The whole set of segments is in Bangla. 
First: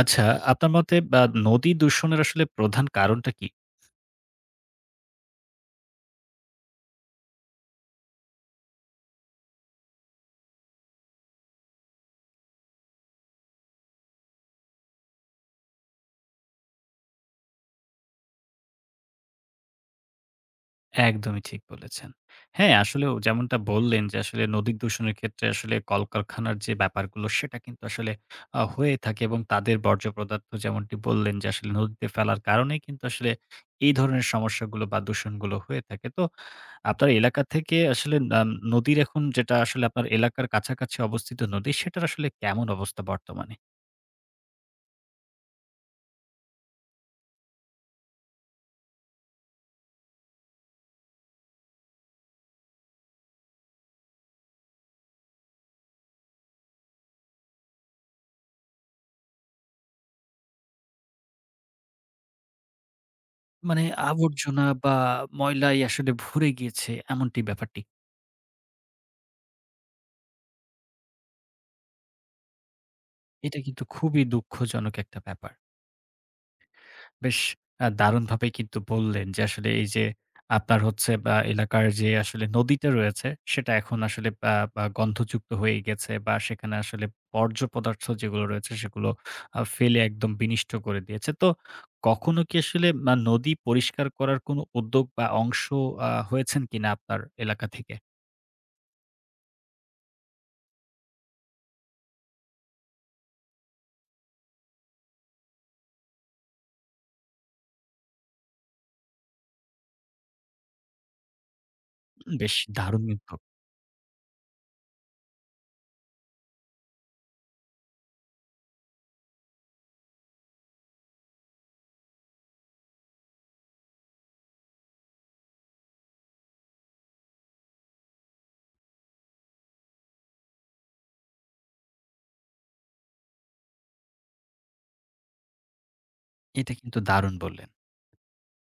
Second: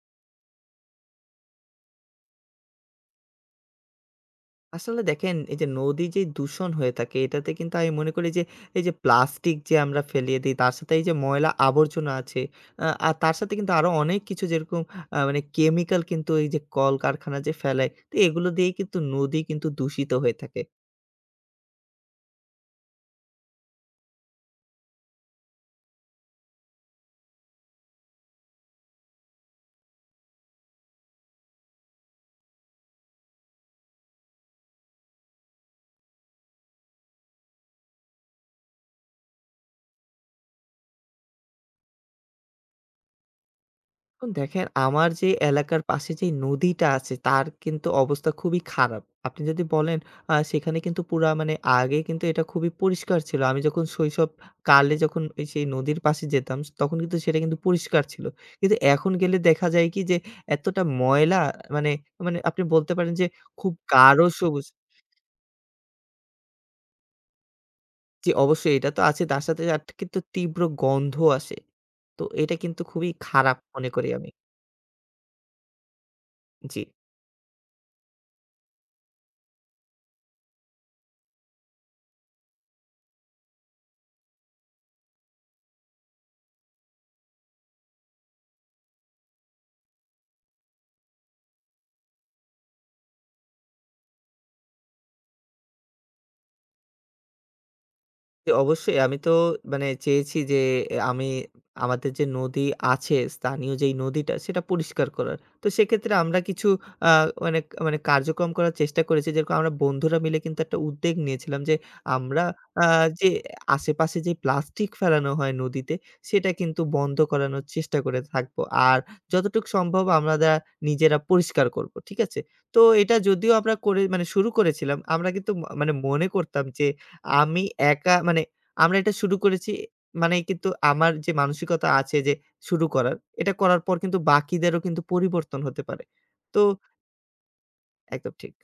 আচ্ছা, আপনার মতে বা নদী দূষণের আসলে প্রধান কারণটা কি? আসলে দেখেন, এই যে নদী যে দূষণ হয়ে থাকে এটাতে কিন্তু আমি মনে করি যে এই যে প্লাস্টিক যে আমরা ফেলিয়ে দিই তার সাথে এই যে ময়লা আবর্জনা আছে, আর তার সাথে কিন্তু আরো অনেক কিছু যেরকম মানে কেমিক্যাল। কিন্তু এই যে কলকারখানা যে ফেলায়, তো এগুলো দিয়েই কিন্তু নদী কিন্তু দূষিত হয়ে থাকে। একদমই ঠিক বলেছেন। হ্যাঁ, আসলেও যেমনটা বললেন যে আসলে নদী দূষণের ক্ষেত্রে আসলে কলকারখানার যে ব্যাপারগুলো সেটা কিন্তু আসলে হয়ে থাকে এবং তাদের বর্জ্য পদার্থ যেমনটি বললেন যে আসলে নদীতে ফেলার কারণেই কিন্তু আসলে এই ধরনের সমস্যাগুলো বা দূষণগুলো হয়ে থাকে। তো আপনার এলাকা থেকে আসলে নদীর এখন যেটা আসলে আপনার এলাকার কাছাকাছি অবস্থিত নদী সেটার আসলে কেমন অবস্থা বর্তমানে? এখন দেখেন, আমার যে এলাকার পাশে যে নদীটা আছে তার কিন্তু অবস্থা খুবই খারাপ। আপনি যদি বলেন, সেখানে কিন্তু পুরা মানে আগে কিন্তু এটা খুবই পরিষ্কার ছিল। আমি যখন শৈশব কালে যখন ওই সেই নদীর পাশে যেতাম তখন কিন্তু সেটা কিন্তু পরিষ্কার ছিল। কিন্তু এখন গেলে দেখা যায় কি যে এতটা ময়লা, মানে মানে আপনি বলতে পারেন যে খুব মানে গাঢ় আবর্জনা সবুজ। বা ময়লায় আসলে ভরে গিয়েছে এমনটি ব্যাপারটি। জি, অবশ্যই এটা তো আছে, তার সাথে আর কিন্তু তীব্র গন্ধ আসে। তো এটা কিন্তু খুবই খারাপ এটা কিন্তু মনে করি খুবই আমি। দুঃখজনক একটা ব্যাপার। জি। বেশ দারুণভাবে কিন্তু বললেন যে আসলে এই যে আপনার হচ্ছে বা এলাকার যে আসলে নদীটা রয়েছে সেটা এখন আসলে বা গন্ধযুক্ত হয়ে গেছে বা সেখানে আসলে বর্জ্য পদার্থ যেগুলো রয়েছে সেগুলো ফেলে একদম বিনিষ্ট করে দিয়েছে। তো কখনো কি আসলে নদী পরিষ্কার করার কোনো উদ্যোগ বা অংশ হয়েছেন কিনা আপনার এলাকা থেকে? জি, অবশ্যই আমি তো মানে চেয়েছি যে আমি আমাদের যে নদী আছে, স্থানীয় যেই নদীটা সেটা পরিষ্কার করার। তো সেক্ষেত্রে আমরা কিছু আ মানে মানে কার্যক্রম করার চেষ্টা করেছি। যেরকম আমরা বন্ধুরা মিলে কিন্তু একটা উদ্যোগ নিয়েছিলাম যে আমরা বেশ আ দারুণ যে কিন্তু। আশেপাশে যে প্লাস্টিক ফেলানো হয় নদীতে সেটা কিন্তু বন্ধ করানোর চেষ্টা করে থাকবো। আর যতটুকু সম্ভব আমরা নিজেরা পরিষ্কার করব। ঠিক আছে? তো এটা যদিও আমরা করে মানে শুরু করেছিলাম, আমরা কিন্তু মানে মনে করতাম যে আমি একা মানে আমরা এটা শুরু করেছি মানে, কিন্তু আমার যে মানসিকতা আছে যে শুরু করার, এটা করার পর কিন্তু বাকিদেরও কিন্তু পরিবর্তন হতে পারে। তো এটা কিন্তু দারুণ বললেন। একদম ঠিক।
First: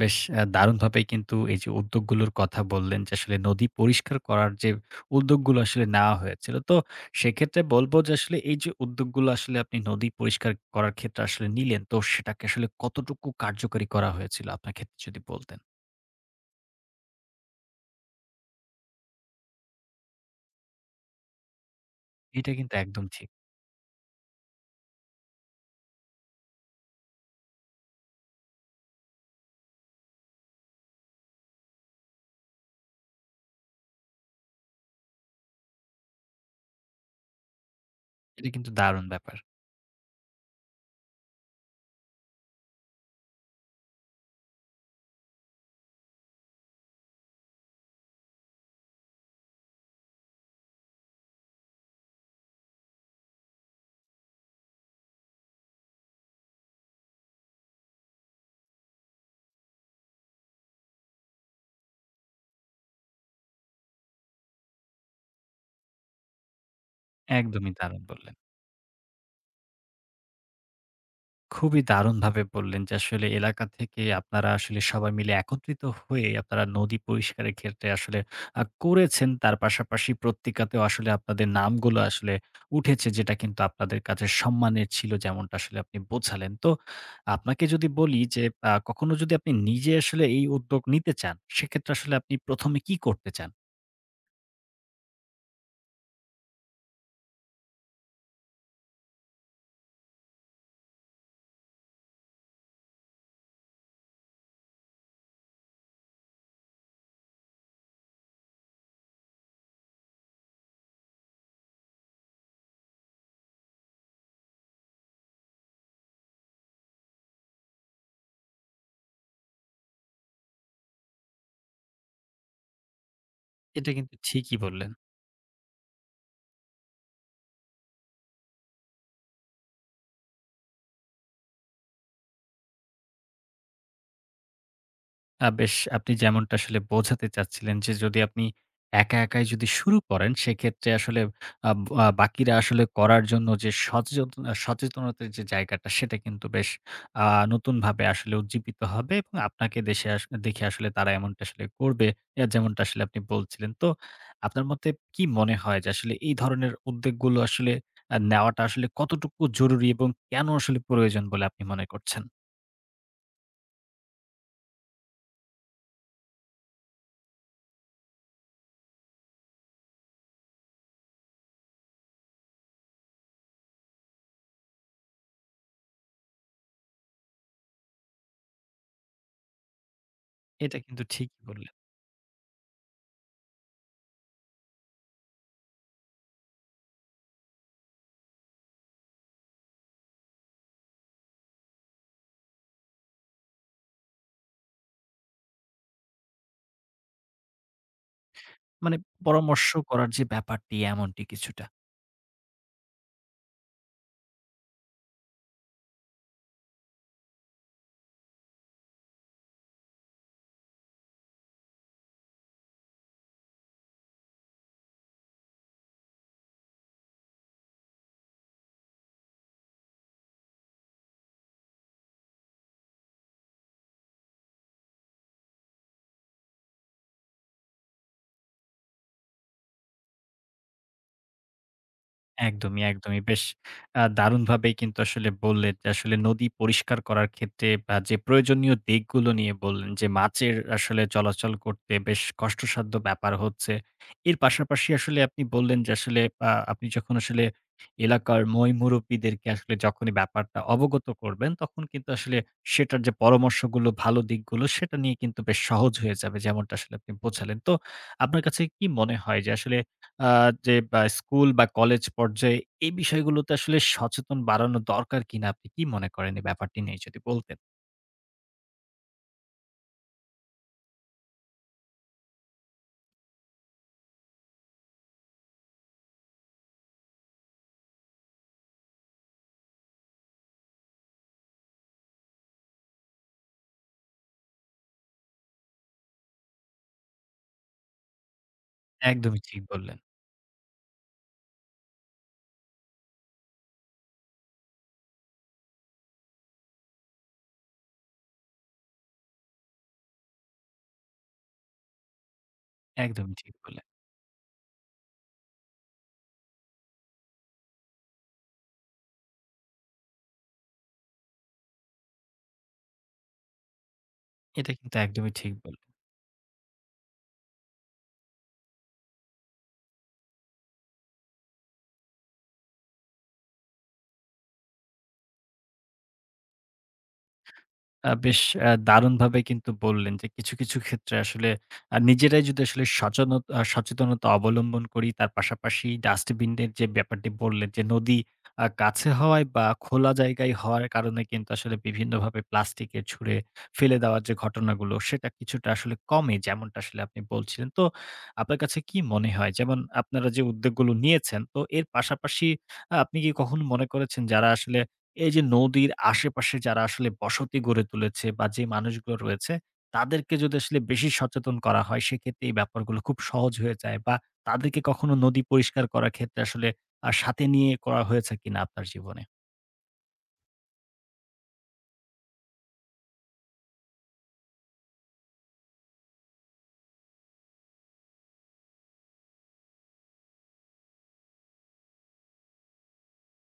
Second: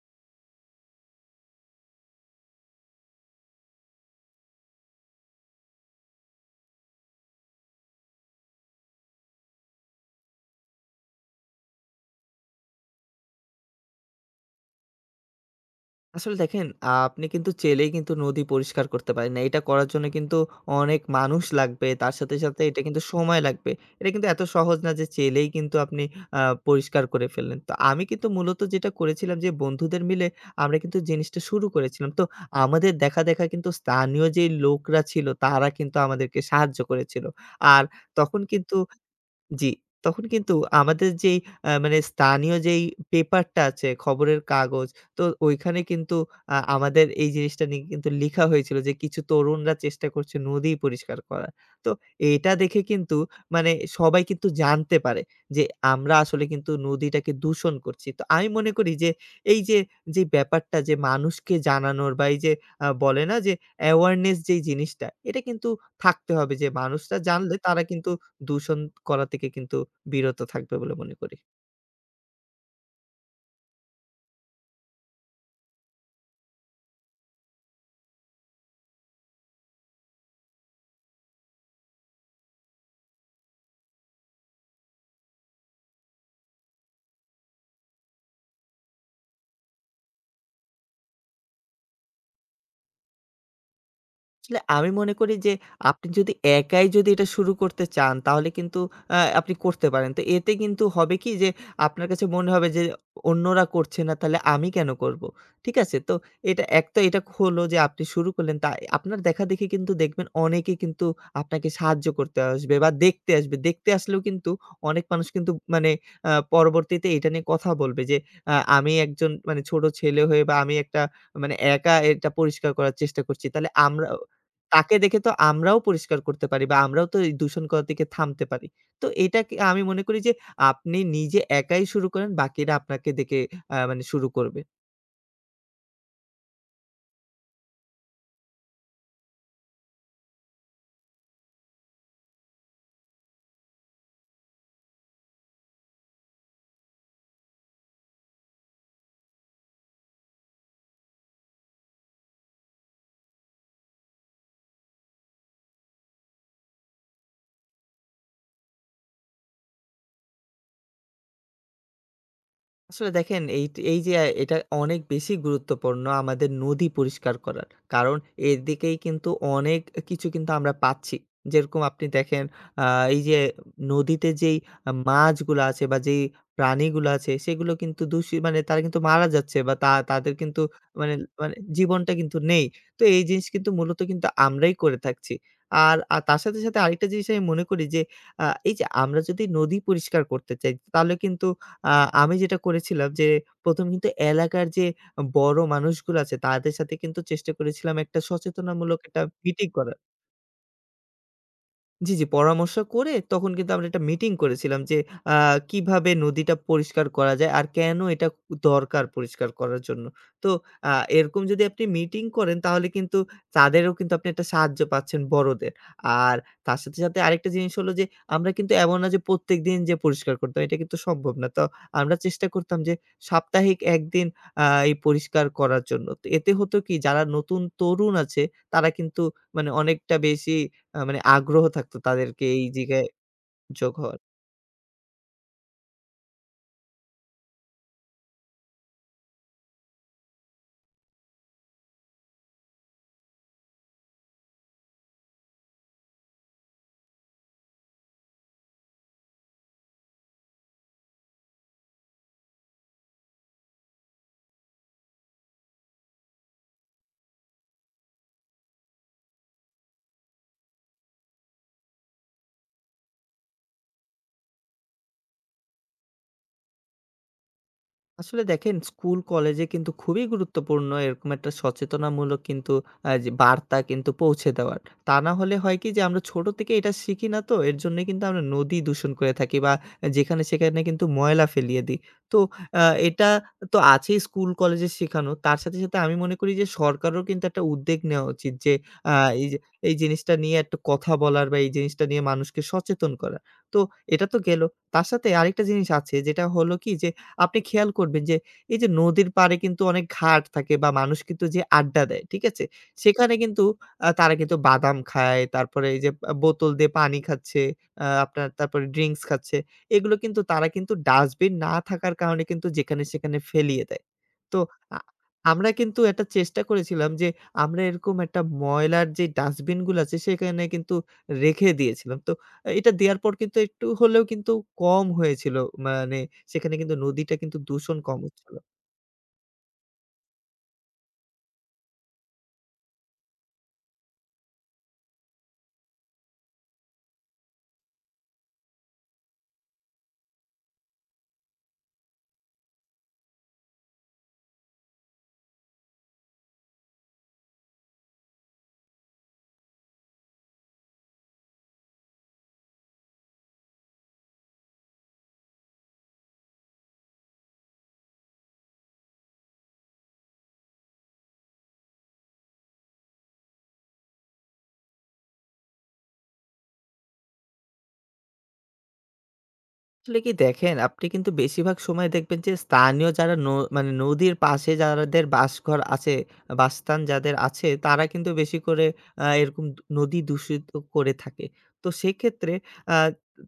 বেশ দারুণভাবেই কিন্তু এই যে উদ্যোগগুলোর কথা বললেন যে আসলে নদী পরিষ্কার করার যে উদ্যোগগুলো আসলে নেওয়া হয়েছিল। তো সেক্ষেত্রে বলবো যে আসলে এই যে উদ্যোগগুলো আসলে আপনি নদী পরিষ্কার করার ক্ষেত্রে আসলে নিলেন, তো সেটাকে আসলে কতটুকু কার্যকরী করা হয়েছিল আপনার ক্ষেত্রে যদি বলতেন? আসলে দেখেন, আপনি কিন্তু চাইলেই কিন্তু নদী পরিষ্কার করতে পারেন না। এটা করার জন্য কিন্তু অনেক মানুষ লাগবে। তার সাথে, এটা সাথে কিন্তু এটা কিন্তু একদম ঠিক। সময় লাগবে। এটা কিন্তু এত সহজ না যে চাইলেই কিন্তু আপনি আ পরিষ্কার করে ফেললেন। তো আমি কিন্তু মূলত যেটা করেছিলাম যে বন্ধুদের মিলে আমরা কিন্তু জিনিসটা শুরু করেছিলাম। তো আমাদের দেখা কিন্তু স্থানীয় যেই লোকরা ছিল তারা কিন্তু আমাদেরকে সাহায্য করেছিল। আর তখন এটা কিন্তু কিন্তু দারুণ ব্যাপার। জি, তখন কিন্তু আমাদের যেই মানে স্থানীয় যেই পেপারটা আছে, খবরের কাগজ, তো ওইখানে কিন্তু আমাদের এই জিনিসটা নিয়ে কিন্তু লিখা হয়েছিল যে, কিছু তরুণরা চেষ্টা করছে নদী পরিষ্কার করার। তো এটা দেখে কিন্তু মানে সবাই কিন্তু জানতে পারে যে, আমরা আসলে কিন্তু নদীটাকে দূষণ করছি। তো আমি মনে করি যে, এই যে, যে ব্যাপারটা যে মানুষকে জানানোর বা এই যে বলে না যে, awareness যেই জিনিসটা, এটা কিন্তু থাকতে হবে যে মানুষরা জানলে একদমই তারা দারুণ কিন্তু বললেন। দূষণ করা থেকে কিন্তু বিরত থাকবে বলে মনে করি। খুবই দারুণভাবে বললেন যে আসলে এলাকা থেকে আপনারা আসলে সবাই মিলে একত্রিত হয়ে আপনারা নদী পরিষ্কারের ক্ষেত্রে আসলে করেছেন। তার পাশাপাশি পত্রিকাতেও আসলে আপনাদের নামগুলো আসলে উঠেছে যেটা কিন্তু আপনাদের কাছে সম্মানের ছিল যেমনটা আসলে আপনি বোঝালেন। তো আপনাকে যদি বলি যে কখনো যদি আপনি নিজে আসলে এই উদ্যোগ নিতে চান, সেক্ষেত্রে আসলে আপনি ১ম এ কি করতে চান? আসলে আমি মনে করি যে আপনি যদি একাই যদি এটা শুরু করতে চান তাহলে কিন্তু আপনি করতে পারেন। তো এতে কিন্তু হবে কি যে আপনার কাছে মনে হবে যে অন্যরা করছে না, তাহলে আমি কেন করব? ঠিক আছে? তো এটা এক তো এটা হলো যে আপনি শুরু করলেন, তা আপনার দেখাদেখি কিন্তু দেখবেন অনেকে কিন্তু আপনাকে সাহায্য করতে আসবে বা দেখতে আসবে। দেখতে আসলেও কিন্তু অনেক মানুষ কিন্তু মানে পরবর্তীতে এটা নিয়ে কথা বলবে যে আমি একজন মানে ছোট ছেলে হয়ে বা আমি একটা মানে একা এটা পরিষ্কার করার চেষ্টা করছি। তাহলে এটা আমরা কিন্তু ঠিকই বললেন। তাকে দেখে তো আমরাও পরিষ্কার করতে পারি, বা আমরাও তো এই দূষণ করার থেকে থামতে পারি। তো এটাকে আমি মনে করি যে আপনি নিজে একাই শুরু করেন, বাকিরা আপনাকে দেখে মানে শুরু করবে। বেশ আপনি যেমনটা আসলে বোঝাতে চাচ্ছিলেন যে, যদি আপনি একা, একাই যদি শুরু করেন সেক্ষেত্রে আসলে আব আ বাকিরা আসলে করার জন্য যে সচেতনতার যে জায়গাটা সেটা কিন্তু বেশ আ নতুনভাবে আসলে উজ্জীবিত হবে এবং আপনাকে দেশে আস দেখে আসলে তারা এমনটা আসলে করবে। এ যেমনটা আসলে আপনি বলছিলেন। তো আপনার মতে কি মনে হয় যে আসলে এই ধরনের উদ্যোগগুলো আসলে নেওয়াটা আসলে কতটুকু জরুরি এবং কেন আসলে প্রয়োজন বলে আপনি মনে করছেন? আসলে দেখেন, এই এই যে এটা অনেক বেশি গুরুত্বপূর্ণ, আমাদের নদী পরিষ্কার করার। কারণ এর দিকেই কিন্তু অনেক কিছু কিন্তু আমরা পাচ্ছি। যেরকম আপনি দেখেন, আ এই যে নদীতে যেই মাছগুলো আছে বা যেই প্রাণীগুলো আছে সেগুলো কিন্তু মানে তারা কিন্তু মারা যাচ্ছে বা তাদের কিন্তু এটা কিন্তু মানে, ঠিকই বললেন। জীবনটা কিন্তু নেই। তো এই জিনিস কিন্তু মূলত কিন্তু আমরাই করে থাকছি। আর তার সাথে, সাথে আরেকটা জিনিস আমি মনে করি যে এই যে আমরা যদি নদী পরিষ্কার করতে চাই তাহলে কিন্তু আ আমি যেটা করেছিলাম যে ১ম কিন্তু এলাকার যে বড় মানুষগুলো আছে তাদের সাথে কিন্তু চেষ্টা করেছিলাম একটা মানে সচেতনামূলক একটা মিটিং পরামর্শ করার। করার যে ব্যাপারটি এমনটি কিছুটা। জি, জি। পরামর্শ করে তখন কিন্তু আমরা একটা মিটিং করেছিলাম যে আ কিভাবে নদীটা পরিষ্কার করা যায় আর কেন এটা দরকার পরিষ্কার করার জন্য। তো আ এরকম যদি আপনি মিটিং করেন তাহলে কিন্তু তাদেরও কিন্তু আপনি একটা সাহায্য পাচ্ছেন, বড়দের। আর তার সাথে, সাথে আরেকটা জিনিস হলো যে আমরা কিন্তু এমন না যে প্রত্যেকদিন যে পরিষ্কার করতে হয় এটা কিন্তু সম্ভব না। তো আমরা চেষ্টা করতাম যে সাপ্তাহিক ১ দিন এই পরিষ্কার করার জন্য। তো এতে হতো কি, যারা নতুন তরুণ আছে তারা কিন্তু মানে অনেকটা বেশি মানে আগ্রহ থাকতো তাদেরকে এই একদমই, জায়গায় একদমই। বেশ যোগ হওয়ার। দারুণভাবেই কিন্তু আসলে বললেন যে আসলে নদী পরিষ্কার করার ক্ষেত্রে যে প্রয়োজনীয় দিকগুলো নিয়ে বললেন যে মাছের আসলে চলাচল করতে বেশ কষ্টসাধ্য ব্যাপার হচ্ছে। এর পাশাপাশি আসলে আপনি বললেন যে আসলে আপনি যখন আসলে এলাকার মুরব্বিদেরকে আসলে যখনই ব্যাপারটা অবগত করবেন তখন কিন্তু আসলে সেটার যে পরামর্শগুলো, ভালো দিকগুলো সেটা নিয়ে কিন্তু বেশ সহজ হয়ে যাবে যেমনটা আসলে আপনি বোঝালেন। তো আপনার কাছে কি মনে হয় যে আসলে আ যে বা স্কুল বা কলেজ পর্যায়ে এই বিষয়গুলোতে আসলে সচেতন বাড়ানো দরকার কিনা আপনি কি মনে করেন এই ব্যাপারটি নিয়ে যদি বলতেন? আসলে দেখেন, স্কুল কলেজে কিন্তু খুবই গুরুত্বপূর্ণ এরকম একটা সচেতনামূলক কিন্তু যে বার্তা কিন্তু পৌঁছে দেওয়ার। তা না হলে হয় কি যে আমরা ছোট থেকে এটা শিখি না, তো এর জন্যই কিন্তু আমরা নদী দূষণ করে থাকি বা যেখানে সেখানে কিন্তু ময়লা ফেলিয়ে দিই। তো এটা তো আছেই স্কুল কলেজে শেখানো। তার সাথে, সাথে আমি মনে করি যে সরকারেরও কিন্তু একটা উদ্যোগ নেওয়া উচিত যে আ একদমই এই যে ঠিক এই বললেন, জিনিসটা নিয়ে একটা কথা বলার, বা এই জিনিসটা নিয়ে মানুষকে সচেতন করা। তো এটা তো গেল। তার সাথে আরেকটা জিনিস আছে যেটা হলো কি যে আপনি খেয়াল করবেন যে এই যে নদীর পাড়ে কিন্তু অনেক ঘাট থাকে বা মানুষ কিন্তু যে আড্ডা দেয়, ঠিক আছে? সেখানে একদমই ঠিক কিন্তু বললেন। তারা কিন্তু বাদাম খায়, তারপরে এই যে বোতল দিয়ে পানি খাচ্ছে, আপনার তারপরে ড্রিংকস খাচ্ছে। এগুলো কিন্তু তারা কিন্তু ডাস্টবিন না থাকার কারণে কিন্তু যেখানে সেখানে ফেলিয়ে দেয়। তো এটা কিন্তু আ একদমই ঠিক আমরা কিন্তু একটা চেষ্টা করেছিলাম যে আমরা এরকম একটা ময়লার যে ডাস্টবিন গুলো আছে সেখানে কিন্তু রেখে দিয়েছিলাম। তো এটা দেয়ার পর কিন্তু একটু হলেও কিন্তু কম হয়েছিল। মানে সেখানে কিন্তু নদীটা কিন্তু দূষণ কম বেশ হচ্ছিল। দারুণভাবে কিন্তু বললেন যে কিছু, কিছু ক্ষেত্রে আসলে নিজেরাই যদি আসলে সচেনত আ সচেতনতা অবলম্বন করি তার পাশাপাশি ডাস্টবিনের যে ব্যাপারটি বললেন যে নদী কাছে হওয়ায় বা খোলা জায়গায় হওয়ার কারণে কিন্তু আসলে বিভিন্নভাবে প্লাস্টিকের ছুঁড়ে ফেলে দেওয়ার যে ঘটনাগুলো সেটা কিছুটা আসলে কমে যেমনটা আসলে আপনি বলছিলেন। তো আপনার কাছে কি মনে হয় যেমন আপনারা যে উদ্যোগগুলো নিয়েছেন তো এর পাশাপাশি আপনি কি কখনো মনে করেছেন যারা আসলে এই যে নদীর আশেপাশে যারা আসলে বসতি গড়ে তুলেছে বা যে মানুষগুলো রয়েছে, তাদেরকে যদি আসলে বেশি সচেতন করা হয়, সেক্ষেত্রে এই ব্যাপারগুলো খুব সহজ হয়ে যায় বা তাদেরকে কখনো নদী পরিষ্কার করার ক্ষেত্রে আসলে সাথে নিয়ে করা হয়েছে কিনা আপনার জীবনে? আসলে কি দেখেন, আপনি কিন্তু বেশিরভাগ সময় দেখবেন যে স্থানীয় যারা মানে নদীর পাশে যাদের বাসঘর আছে, বাসস্থান যাদের আছে, তারা কিন্তু বেশি করে এরকম নদী দূষিত করে থাকে। তো সেক্ষেত্রে আ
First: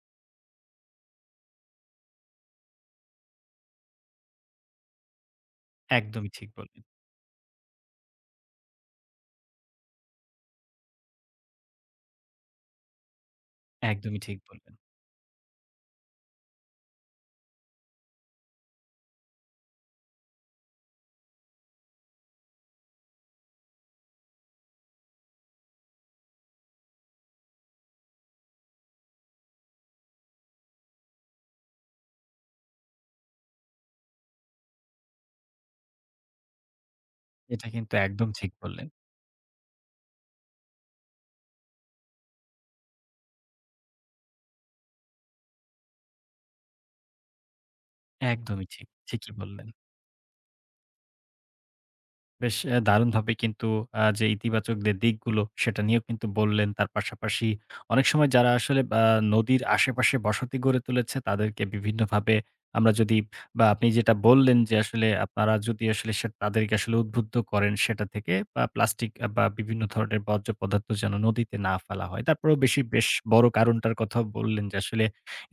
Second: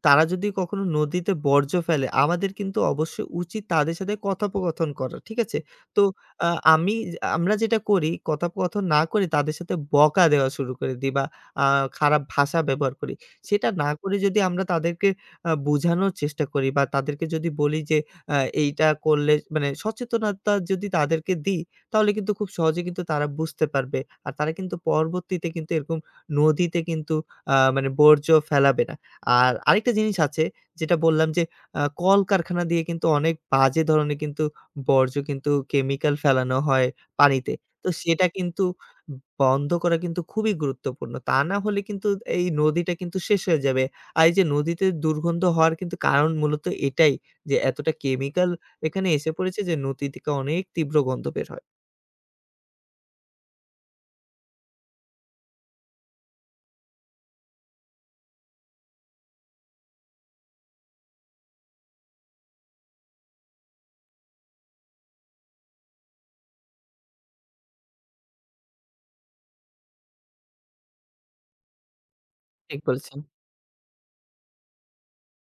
তারা যদি কখনো নদীতে বর্জ্য ফেলে, আমাদের কিন্তু অবশ্যই উচিত তাদের সাথে কথোপকথন করা। ঠিক আছে? তো একদমই আ ঠিক বললেন, আমি আমরা যেটা করি কথোপকথন না করে তাদের সাথে বকা দেওয়া শুরু করে দিই, বা আ খারাপ ভাষা ব্যবহার করি। সেটা না করে একদমই যদি ঠিক আমরা বললেন। তাদেরকে বুঝানোর চেষ্টা করি বা তাদেরকে যদি বলি যে আ এইটা করলে মানে সচেতনতা যদি তাদেরকে দিই, তাহলে কিন্তু খুব সহজে কিন্তু তারা বুঝতে পারবে। আর তারা কিন্তু পরবর্তীতে কিন্তু এরকম নদীতে কিন্তু মানে বর্জ্য ফেলাবে না। আর আরেকটা জিনিস আছে যেটা বললাম যে কলকারখানা দিয়ে কিন্তু অনেক বাজে ধরনের কিন্তু বর্জ্য কিন্তু কেমিক্যাল ফেলানো হয় পানিতে। এটা তো কিন্তু সেটা একদম ঠিক কিন্তু বললেন। বন্ধ করা কিন্তু খুবই গুরুত্বপূর্ণ। তা না হলে কিন্তু এই নদীটা কিন্তু শেষ হয়ে যাবে। আর এই যে নদীতে দুর্গন্ধ হওয়ার কিন্তু কারণ মূলত এটাই যে এতটা কেমিক্যাল একদমই ঠিক। এখানে এসে ঠিকই পড়েছে বললেন। যে নদী থেকে অনেক তীব্র গন্ধ বের হয়। বেশ দারুণভাবে কিন্তু যে ইতিবাচক যে দিকগুলো সেটা নিয়েও কিন্তু বললেন। তার পাশাপাশি অনেক সময় যারা আসলে নদীর আশেপাশে বসতি গড়ে তুলেছে তাদেরকে বিভিন্নভাবে আমরা যদি বা আপনি যেটা বললেন যে আসলে আপনারা যদি আসলে সে তাদেরকে আসলে উদ্বুদ্ধ করেন সেটা থেকে বা প্লাস্টিক বা বিভিন্ন ধরনের বর্জ্য পদার্থ যেন নদীতে না ফেলা হয়। তারপরেও ঠিক বেশ বলেছেন। বড় কারণটার কথাও বললেন যে আসলে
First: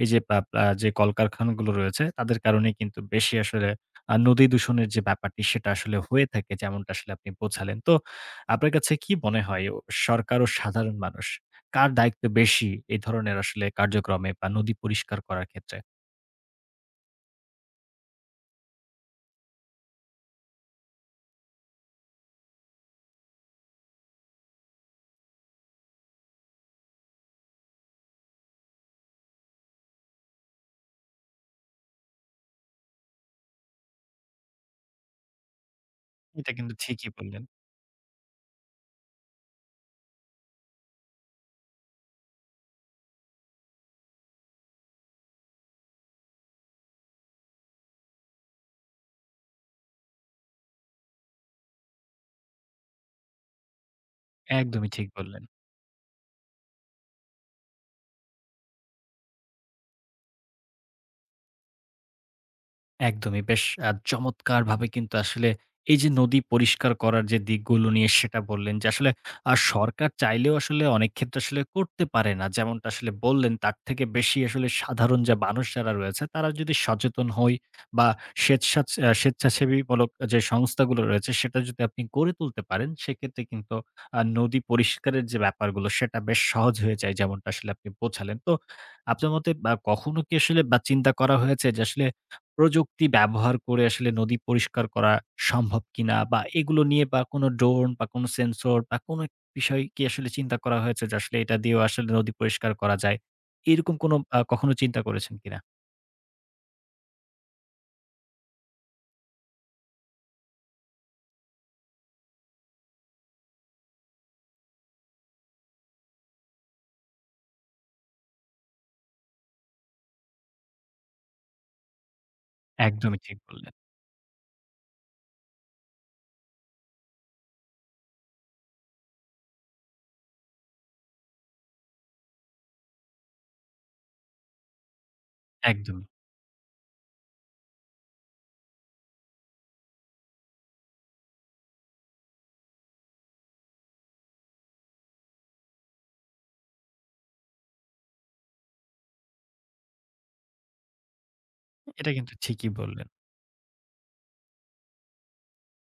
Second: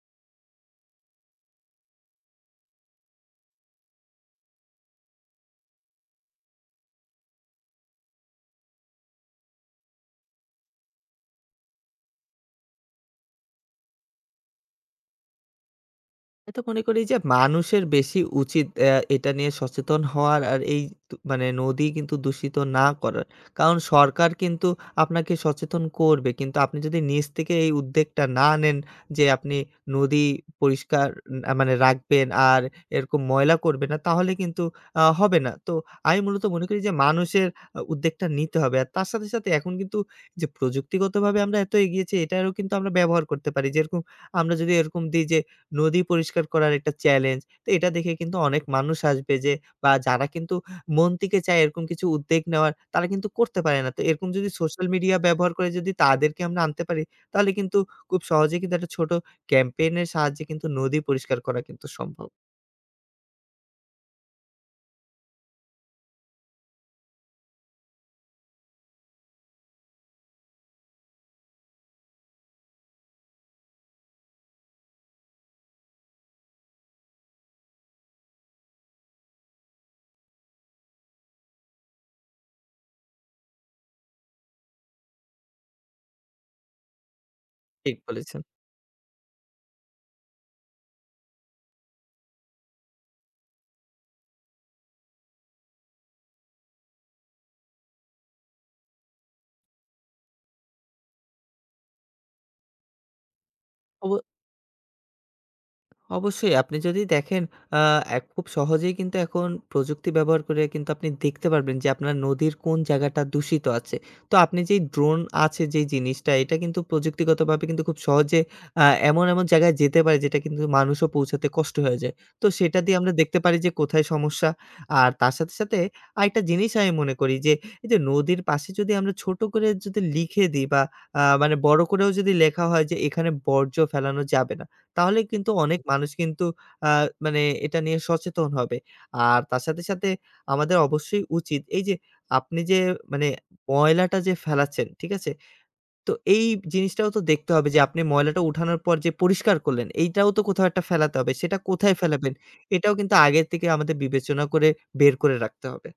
এই যে পা আ যে কলকারখানাগুলো রয়েছে তাদের কারণে কিন্তু বেশি আসলে নদী দূষণের যে ব্যাপারটি সেটা আসলে হয়ে থাকে যেমনটা আসলে আপনি বোঝালেন। তো আপনার কাছে কি মনে হয় সরকার ও সাধারণ মানুষ কার দায়িত্ব বেশি এই ধরনের আসলে কার্যক্রমে বা নদী পরিষ্কার করার ক্ষেত্রে? আমি তো মনে করি যে মানুষের বেশি উচিত এটা নিয়ে সচেতন হওয়ার, আর এই মানে নদী কিন্তু দূষিত না করার। কারণ সরকার কিন্তু আপনাকে সচেতন করবে। কিন্তু আপনি যদি নিজ থেকে এই উদ্যোগটা না নেন যে আপনি নদী পরিষ্কার মানে রাখবেন, আর এরকম ময়লা করবেন না, তাহলে কিন্তু হবে না। তো আমি মূলত এটা মনে কিন্তু করি যে ঠিকই বললেন। মানুষের উদ্যোগটা নিতে হবে। আর তার সাথে, সাথে এখন কিন্তু যে প্রযুক্তিগতভাবে আমরা এত এগিয়েছি এটারও কিন্তু আমরা ব্যবহার করতে পারি। যেরকম আমরা যদি এরকম দিই যে নদী পরিষ্কার করার একটা চ্যালেঞ্জ। তো এটা দেখে কিন্তু অনেক মানুষ আসবে, যে বা যারা কিন্তু মন থেকে চায় এরকম কিছু উদ্যোগ নেওয়ার, তারা কিন্তু করতে পারে না। তো এরকম যদি সোশ্যাল একদমই ঠিক মিডিয়া বললেন। ব্যবহার করে যদি তাদেরকে আমরা আনতে পারি, তাহলে কিন্তু খুব সহজেই কিন্তু একটা ছোট ক্যাম্পেইন এর সাহায্যে কিন্তু নদী পরিষ্কার করা কিন্তু সম্ভব। একদমই। বেশ চমৎকারভাবে কিন্তু আসলে এই যে নদী পরিষ্কার করার যে দিকগুলো নিয়ে সেটা বললেন যে আসলে সরকার চাইলেও আসলে অনেক ক্ষেত্রে আসলে করতে পারে না। যেমনটা আসলে বললেন তার থেকে বেশি আসলে সাধারণ যে মানুষ যারা রয়েছে তারা যদি সচেতন হই বা স্বেচ্ছাচ আ স্বেচ্ছাসেবীমূলক যে সংস্থাগুলো রয়েছে সেটা যদি আপনি গড়ে তুলতে পারেন সেক্ষেত্রে কিন্তু নদী পরিষ্কারের যে ব্যাপারগুলো সেটা বেশ সহজ হয়ে যায় যেমনটা আসলে আপনি ঠিক বোঝালেন। বলেছেন। তো আপনার মতে বা কখনো কি আসলে বা চিন্তা করা হয়েছে যে আসলে প্রযুক্তি ব্যবহার করে আসলে নদী পরিষ্কার করা সম্ভব কিনা? বা এগুলো নিয়ে বা কোনো ড্রোন বা কোনো সেন্সর বা কোনো এক বিষয় কি আসলে চিন্তা করা হয়েছে যে আসলে এটা দিয়েও আসলে নদী পরিষ্কার করা যায়? এরকম অব কোনো কখনো চিন্তা করেছেন কিনা? অবশ্যই আপনি যদি দেখেন, আ খুব সহজেই কিন্তু এখন প্রযুক্তি ব্যবহার করে কিন্তু আপনি দেখতে পারবেন যে আপনার নদীর কোন জায়গাটা দূষিত আছে। তো আপনি যেই ড্রোন আছে যেই জিনিসটা, এটা কিন্তু প্রযুক্তিগতভাবে কিন্তু খুব সহজে এমন, এমন জায়গায় যেতে পারে যেটা কিন্তু মানুষও পৌঁছাতে কষ্ট হয়ে যায়। তো সেটা দিয়ে আমরা একদমই ঠিক দেখতে পারি যে বললেন। কোথায় সমস্যা। আর তার সাথে, সাথে আরেকটা জিনিস আমি মনে করি যে এই যে নদীর পাশে যদি আমরা ছোট করে যদি লিখে দিই বা মানে বড় করেও যদি লেখা হয় যে এখানে বর্জ্য ফেলানো যাবে না। তাহলে কিন্তু অনেক একদমই। মানুষ কিন্তু আ মানে এটা নিয়ে সচেতন হবে। আর তার সাথে, সাথে আমাদের অবশ্যই উচিত এই যে আপনি যে মানে ময়লাটা যে ফেলাচ্ছেন, ঠিক আছে? তো এই জিনিসটাও তো দেখতে হবে যে আপনি ময়লাটা উঠানোর পর যে পরিষ্কার করলেন, এইটাও তো কোথাও একটা ফেলাতে হবে। সেটা কোথায় এটা ফেলাবেন? কিন্তু ঠিকই এটাও বললেন। কিন্তু আগের থেকে আমাদের বিবেচনা করে বের করে রাখতে হবে।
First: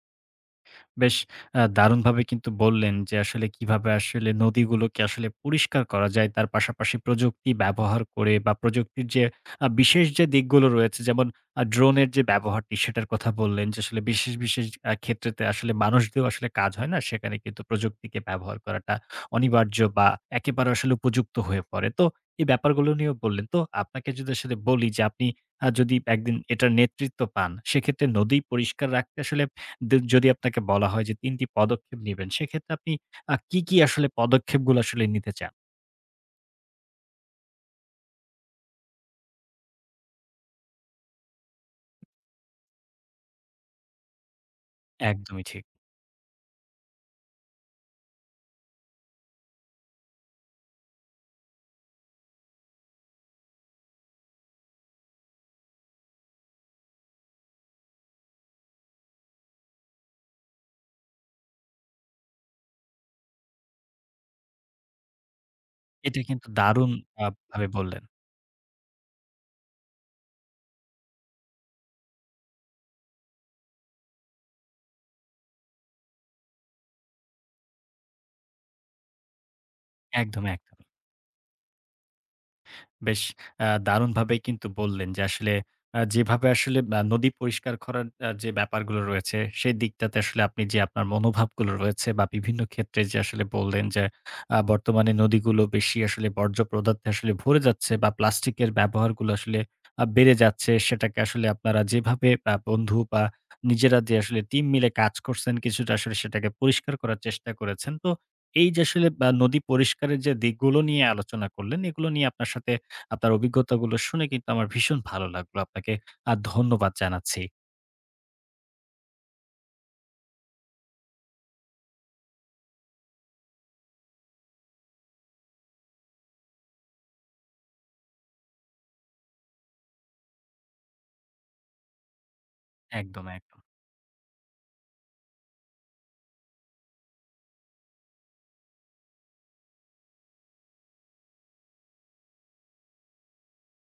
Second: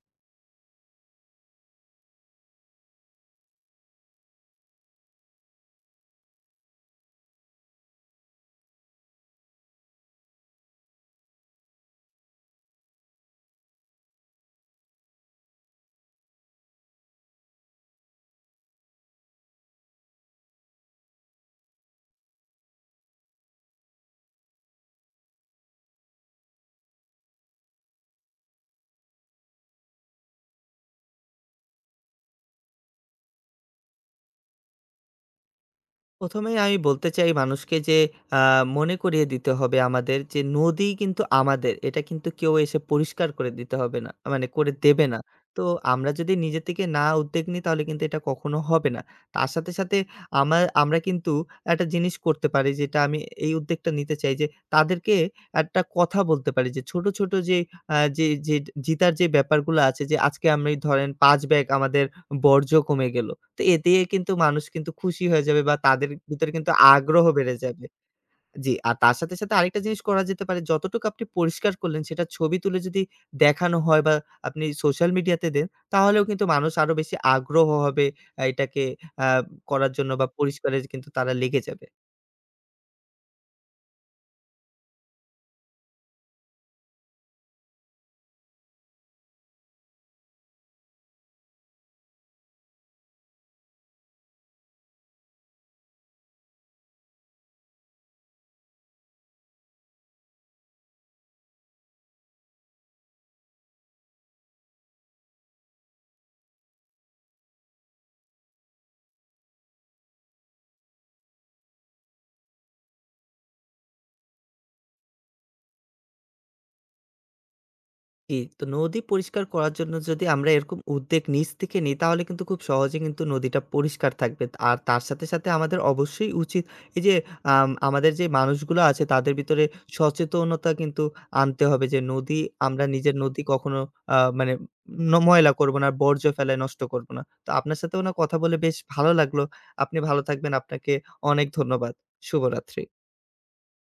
বেশ দারুণভাবে কিন্তু বললেন যে আসলে কিভাবে আসলে নদীগুলোকে আসলে পরিষ্কার করা যায়। তার পাশাপাশি প্রযুক্তি ব্যবহার করে বা প্রযুক্তির যে বিশেষ যে দিকগুলো রয়েছে যেমন ড্রোনের যে ব্যবহারটি সেটার কথা বললেন যে আসলে বিশেষ, বিশেষ ক্ষেত্রেতে আসলে মানুষ দিয়েও আসলে কাজ হয় না। সেখানে কিন্তু প্রযুক্তিকে ব্যবহার করাটা অনিবার্য বা একেবারে আসলে উপযুক্ত হয়ে পড়ে। তো এই ব্যাপারগুলো নিয়েও বললেন। তো আপনাকে যদি আসলে বলি যে আপনি যদি একদিন এটার নেতৃত্ব পান সেক্ষেত্রে নদী পরিষ্কার রাখতে আসলে যদি আপনাকে বলা হয় যে ৩ টি পদক্ষেপ নিবেন, সেক্ষেত্রে আপনি কি, কি আসলে পদক্ষেপগুলো আসলে নিতে চান? প্রথমেই আমি বলতে চাই মানুষকে যে আ মনে করিয়ে দিতে হবে আমাদের যে নদী কিন্তু আমাদের। এটা কিন্তু কেউ এসে পরিষ্কার করে দিতে হবে না। মানে করে দেবে না। একদমই তো ঠিক। আমরা যদি নিজে থেকে না উদ্যোগ নিই তাহলে কিন্তু এটা কখনো হবে না। তার সাথে, সাথে আমরা কিন্তু একটা জিনিস করতে পারি যেটা আমি এই উদ্যোগটা নিতে চাই যে তাদেরকে একটা কথা বলতে পারি যে ছোট, ছোট যে যে যে জিতার যে ব্যাপারগুলো আছে, যে আজকে আমি ধরেন ৫ ব্যাগ আমাদের বর্জ্য কমে গেল। তো এতে কিন্তু মানুষ কিন্তু খুশি হয়ে যাবে বা তাদের এটা কিন্তু ভিতরে কিন্তু দারুণ আগ্রহ আ বেড়ে ভাবে যাবে। বললেন। জি, আর তার সাথে, সাথে আরেকটা জিনিস করা যেতে পারে, যতটুকু আপনি পরিষ্কার করলেন সেটা ছবি তুলে যদি দেখানো হয় বা আপনি সোশ্যাল মিডিয়াতে দেন, তাহলেও কিন্তু মানুষ আরো বেশি আগ্রহ হবে এটাকে আ করার জন্য বা একদম, একদম। পরিষ্কারের কিন্তু তারা লেগে যাবে। বেশ দারুণভাবেই কিন্তু বললেন যে আসলে যেভাবে আসলে নদী পরিষ্কার করার যে ব্যাপারগুলো রয়েছে, সেই দিকটাতে আসলে আপনি যে আপনার মনোভাবগুলো রয়েছে বা বিভিন্ন ক্ষেত্রে যে আসলে বললেন যে বর্তমানে নদীগুলো বেশি আসলে বর্জ্য পদার্থে আসলে ভরে যাচ্ছে বা প্লাস্টিকের ব্যবহারগুলো আসলে বেড়ে যাচ্ছে। সেটাকে আসলে আপনারা যেভাবে বন্ধু বা নিজেরা যে আসলে টিম মিলে কাজ করছেন, কিছুটা আসলে সেটাকে পরিষ্কার করার চেষ্টা করেছেন। তো এই যে আসলে নদী পরিষ্কারের যে দিকগুলো নিয়ে আলোচনা করলেন, এগুলো নিয়ে আপনার সাথে আপনার অভিজ্ঞতাগুলো শুনে কিন্তু আমার ভীষণ ভালো লাগলো। আপনাকে ধন্যবাদ জানাচ্ছি। জি, তো নদী পরিষ্কার করার জন্য যদি আমরা এরকম উদ্যোগ নিজ থেকে নিই তাহলে কিন্তু খুব সহজে কিন্তু নদীটা পরিষ্কার থাকবে। আর তার সাথে, সাথে আমাদের অবশ্যই উচিত এই যে আমাদের যে মানুষগুলো আছে তাদের ভিতরে সচেতনতা কিন্তু আনতে হবে যে নদী আমরা নিজের একদম, নদী একদম। কখনো মানে ময়লা করব না, বর্জ্য ফেলায় নষ্ট করব না। তো আপনার সাথেও না কথা বলে বেশ ভালো লাগলো। আপনি ভালো থাকবেন। আপনাকে অনেক ধন্যবাদ। শুভরাত্রি।